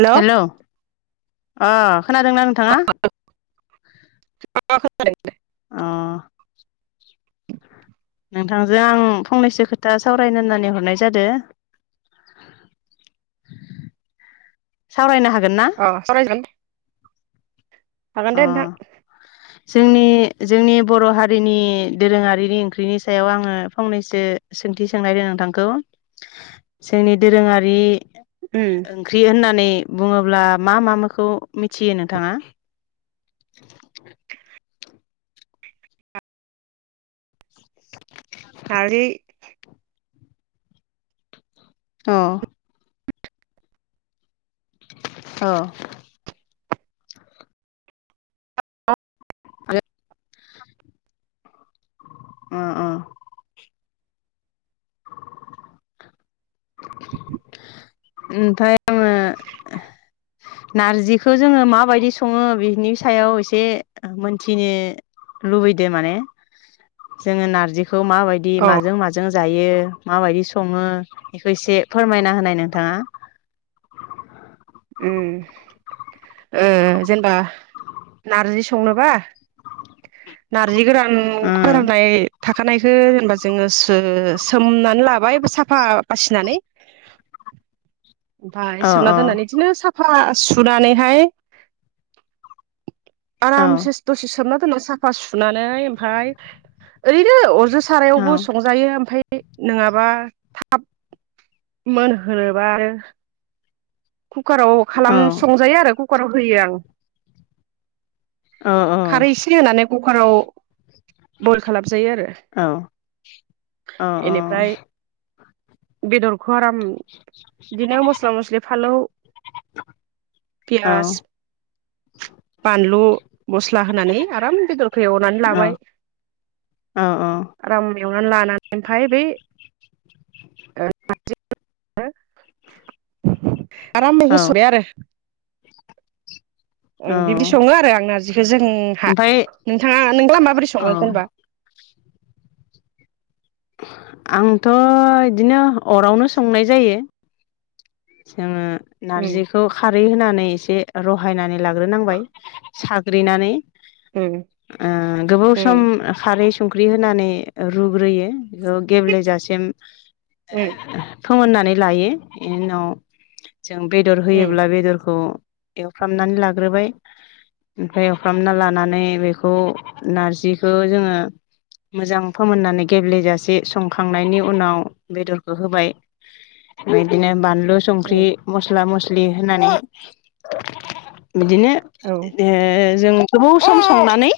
हेल' अ हेलौ? अ। खोनादोंना नोंथांङा खोनादों अ। [inaudible] नोंथांजों आं फंनैसो खोथा सावरायनो होननानै हरनाय जादो। सावरायनो हागोन। ना अ सावराय जागोन अ हागोनदे नोंथां जोंनि जोंनि बर हारिनि दोरोंङारिनि ओंख्रिनि सायाव आंङो फंनैसो सोंथि सोंनायदों नोंथांखौ जोंनि दोरोङारि उम ओंख्रि होननानै बुंङोब्ला मा-मा माखौ मिथियो नोंथांङा? [inaudible] [inaudible] नारजि अ औ अ-अ [inaudible] उमफाय आंङो नार्जिखौ जोंङो माबायदि संङो बिनि सायाव एसे मोनथिनो लुबैदों माने जोंङो नारजि खौ माबायदि अ माजों माजों जायो माबायदि संङो बेखौ एसे फोरमायना होनाय नोंथाङा। उम ओ जेनेबा नारजि संनोबा नारजि गोरान उम फोराननाय थाखानायखो जेनेबा जोंङो सोमनानै लाबाय, साफा बासिनानै ओमफाय औ सोमना दोननानै बिदिनो साफा सुनानैहाय औ आरामसे दसे सोमना साफा सुनानै ओमफाय ओैरैनो अरजों औ सारायावबो संजायो ओमफ्राय नोंङाबा थाब मोनहोबा आरो कुकाराव औ खालाम संजायो आरो कुकाराव होयो आं। औ खारै एसे होनानै कुकाराव बइल खालामजायो आरो औ औ इनिफ्राय बेदर गरम देनाय मस्ला-मस्लि फालौ, फियास, बानलु, मस्ला होनानै आराम बेदरखौ एवनानै लाबाय, औ आराम एवनानै लानानै ओमफाय बे [unintelligible] आरामै औ होसरे आरो ओं बिबदि सङो आरो आं नारजिखौ जोंहा, ओमफ्राय नोंथाङा नोंब्ला माबोरै औ सङो जेनेबा? आंथ' बिदिनो अरावनो संनाय जायो। जोङो उम नारजिखौ खारै होनानै जे रहायनानै लाग्रोनांबाय साग्रिनानै ओ गोबाव सम उम ओ खारै संख्रि होनानै रुग्रोयो। बेखौ गेब्लेेजासिम। उम फोमोननानै लायो इनि उनाव जों बेदर उम होयोब्ला बेदरखौ एवफ्रामनानै लाग्रोबाय ओमफाय एवफ्रामना लानानै बेखौ नारजिखौ जोङो मोजां फोमोननानै गेब्लेेजासे संखांनायनि उनाव बेदरखौ होबाय बिदिनो बानलु संख्रि, उम मस्ला मसलि लि होनानै बिदिनो औ ओ जों गोबाव सम संनानै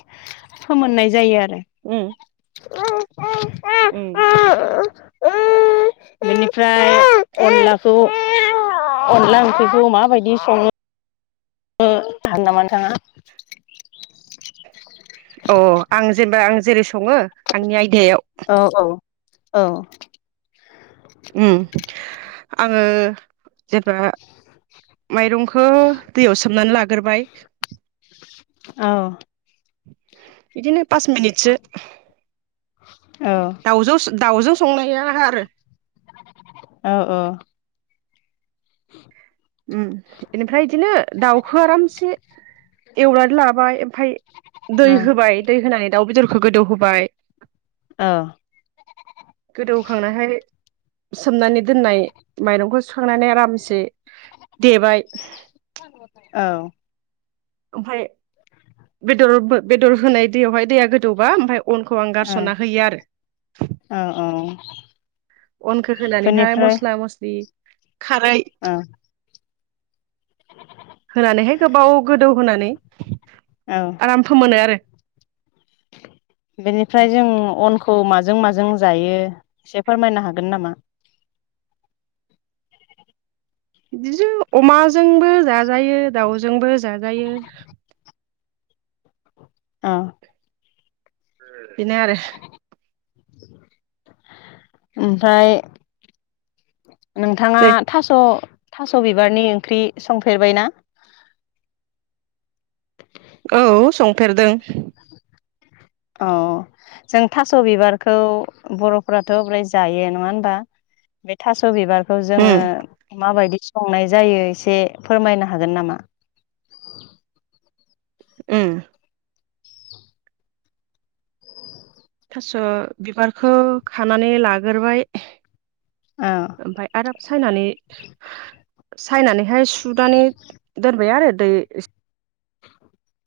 फोमोननाय जायो आर उम। [unintelligible] उम। बेनिफ्राय अनलाखौ अनला ओंख्रिखौ माबायदि सङो थान्दामान थाङा अ आं जेनेबा आं जेरै सङो आंनि आयदायाव। औ औ औ। उम आङो जेबा माइरंखौ दैयाव सोमनानै लाग गोरबायाइक औ। बिदिनो पास मिनिटसो औ दाउजौ दाउजों संनाया आरो। औ औ। [inaudible] उम बेनिफ्राय एदिनो दाउखौ आरामसे एवनानै लाबाय। फाय दै होबाय दै होनानै दाउ बेदरखौ गोदौ होबाय औ। गोदौखांनायहाय सोमनानै दोननाय माइरंखौ सुखांनानै आरामसे देबाय। औ ओमफाय बेदर बो बेदर होनाय दैयावहाय दैया गोदौबा ओमफ्राय अनखौ आं औ गारस'ना होयो आरो। औ औ अनखौ होनानैहाय बेनिफ्राय मस्ला मस्लि खारै औ होनानैहाय गोबाव गोदौ होनानै औ आराम फोमोनो आरो। बेनिफ्राय जों अनख खौ माजों माजों जायो एसे फोरमायनो हागोन नामा? बिदिजो अमाजोंबो जाजायो दाउजोंबो जाजायो। औ बिनो आरो ओमफाय नोंथाङा नै थास' थास' बिबारनि ओंख्रि संफेरबायना? औ संफेरदों। अ जों थास' बिबारखौ बर'फोराथ' ब्राय जायो नङा हबा बे थास' बिबार खौ उम जोङो माबायदि संनाय जायो एसे फोरमायनो हागोन नामा? उम थास' बिबारखौ खानानै लाग्रोबाय। औ ओमफाय आरोब सायनानै सायनानैहाय सुनानै दोनबाय आरो। दै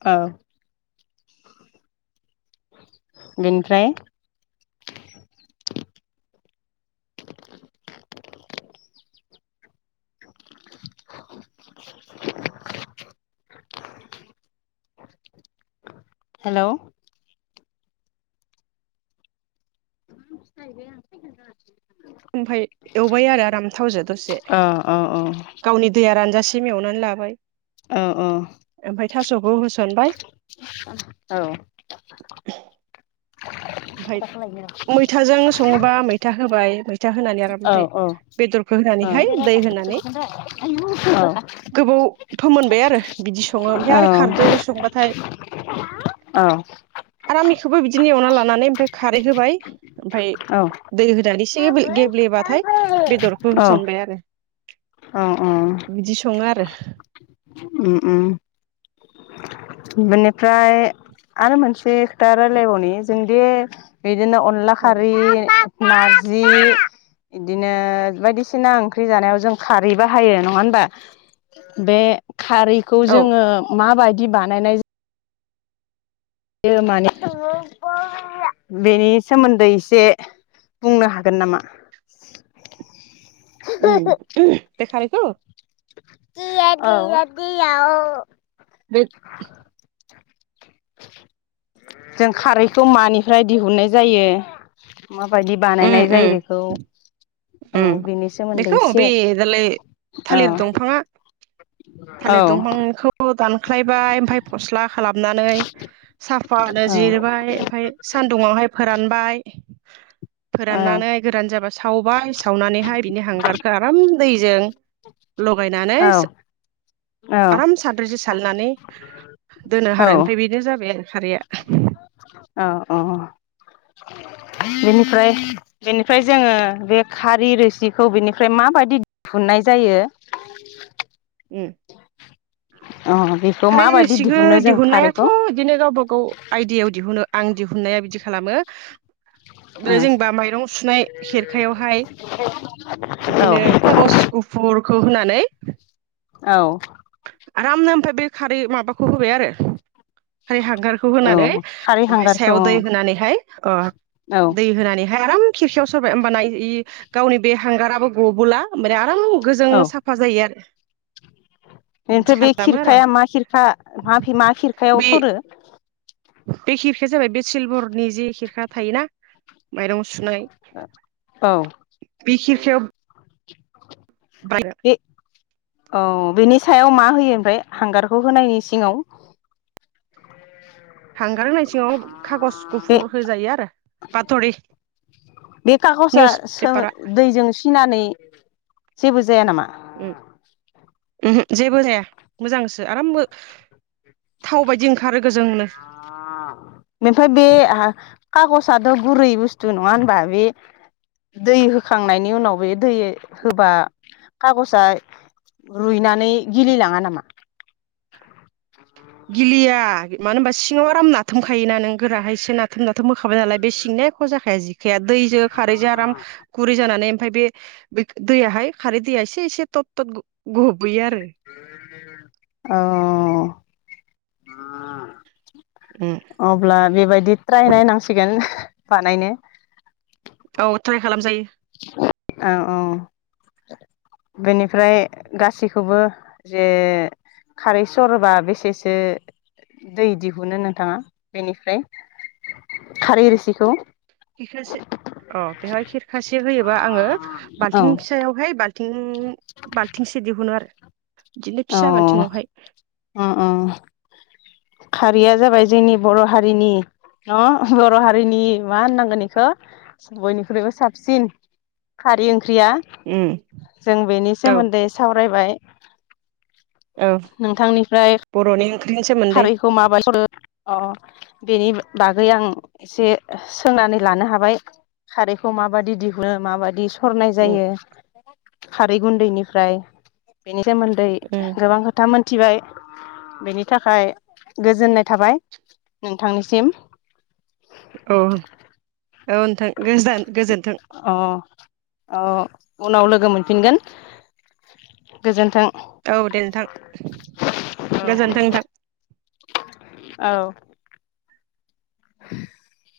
औ बेनिफ्राय हेल' [unintelligible] ओमफाय एवबाय आरो आराम थावजों दसे अ अ अ औ गावनि दैया रानजा सिम एवनानै लाबाय। औ औ ओमफ्राय थास'खौ होस औ ओमफाय औ मैथाजों सङोबा मैथा होबाय मैथ औ होनानैहाय दै होनानै औ गोबाव फोमोनबाय आरो औ बिदि सङो ओमफ्राय आरो खारदैजों संबाथाय औ औ। खोबो बिदि एवना लां नानै ओमफाय खारै होबाय ओमफ्राय दै होनानै एसे गेब्लेबाथाय बेदरखौ होसनबाय आरो बिदि सङो आरो उ उ बेनिफ्राय आरो मोनसे खोथा रायलायबावनि जों दे बिदिनो अनला औ खारै नारजि बिदिनो बायदिसिना ओंख्रि जानायाव जों खारै बाहायो नङा हबा बे खारैखौ औ जोङो माबाय दि बा नायनाय बेयो माने बेनि सोमोन्दै एसे बुंनो हागोन नामा? उ उ बे खारै खौ [inaudible] बे जों खारैखौ मानिफ्राय दिहुननाय जायो। माबायदि उम बानायनाय जायो उम बेखौ औ उम बेनि सोमोन्दै बेखौ बे एसे दालाय औ थालिर दंफाङा औ थालिर दंफांखौ दानख्लायबाय ओमफाय फस्ला खालाम हमनानै साफानो औ जिरबाय ओमफाय सानदुुंआवहाय फोरानबाय औ फोराननानै गोरान जाबा सावबाय सावनानैहाय बिनि हांगारखौ आराम दैजों लगायनानै औ औ आराम सान्द्रिजों सालिनानै दोनो आरो औ ओमफ्राय बेनो जाबाय आरो खारैया औ औ बेनिफ्राय बेनिफ्राय जोंङो बे खारै रोसिखौ बेनिफ्राय माबायदि दिहुननाय जायो। उम अ बेखौ खारै माबायदि रोसिखौ दिहुनो जों दिहुननायाथ खारैखौ बिदिनो गावब गाव आइडायाव दिहुनो आं दिहुननाया बिदि खालामो औ बे जेनबा माइरं सुनाय खेरखायावहाय बिदिनो औ खागज गुफुर खौ होनानै औ आरामनो ओमफ्राय बे खारै माबाखौ होबाय आरो ओफाय हांगारखौ औ होनानै खारै ओमफाय हांगारखौ सायाव दै होनानैहाय ओ औ दै होनानैहाय आराम खिरखयाव सरबाय होमबाना गावनि बे हांगाराबो गबोला होनबाना आराम गोजों औ साफा जायो आरो। बिदि बेनिफ्राय बे खालामो आरो आं खिरखाया मा खिरखा मा खिरखायाव बे सरो? बे खिरखिाया जाबाय बे सिलभरनि जे खिरखा थायोना? माइरं सुनाय औ बे खि सोब [inaudible] बे [inaudible] औ बेनि सायाव मा होयो ओमफ्राय हांगारखौ होनायनि सिङाव हांगार होननाय सिङाव खागज बे गुफुर होजायो आरो बातरि बे खागजआ निउस सो पेपारा दैजों सिनानै जेबो जाया नामा? उम उमहो जेबो जाया मोजांसो आरामबो थाव बायदि ओंखारो। गोजोंनो [unintelligible] ओमफ्राम बे बे खागजआथ गुरै बुस्थु नङा होनबा बे दै होखांनायनि उनाव बे दै होबा खागजआ रुइनानै गिलिलाङा नामा? गिलिया मानो होनबा सिङाव आराम नाथामखायोना नों गोराहाय एसे नाथाम नाथोम होखाबाय नालाय बे सिंनिया एख जाखाया जि जखाया दैजों खारैजों आराम गुरै जानानै ओमफाय बे दैयाहाय खारै दैया एसे एसे थट थट गबैयो आरो। अ [unintelligible] उम अब्ला बेबायदि ट्राय नायनांसिगोन बानायनो औ ट्राय खालामजायो। औ औ बेनिफ्राय गासैखौबो जे खारै सरबा बेसेसो दै दिहुनो नोंथाङा बेनिफ्राय खारै रोसिखौ खिरखासे औ बेवहाय खिरखासे होयो बा आंङो औ बालथिं फिसायाव हाय बा बालथिं बाल्थिंसे दिहुनो आरो। बिदिनो अ फिसा बाल्थिङावहाय अ अ। खारिया जाबाय जोंनि बर हारिनि बर हारिनि मा होननांगोन बेखौ बयनिख्रुइबो साबसिन खारि ओं ख्रिया उम जों बेनि औ सोमोन्दै सावरायबाय औ नोंथांनिफ्राय बर'नि ओंख्रिनि सोमोन्दै खारैखौ माबाय सरो? [unintelligible] अ बेनि बागै आं एसे सोंनानै लानो हाबाय खारैखौ माबायदि दिहुनो माबायदि सरनाय उम जायो। खारै गुन्दैनिफ्राय बेनि सोमोन्दै उम गोबां खोथा मोन थिबाय बेनि नि थाखाय गोजोननाय थाबाय नोंथांनिसिम। औ। औ नोंथां गोजान गोजोनथों। अ अ उनाव लोगो मोनफिनगोन गोजोन्थों। औ दे नोंथां औ गोजोनथों नोंथां। औ। [unintelligible]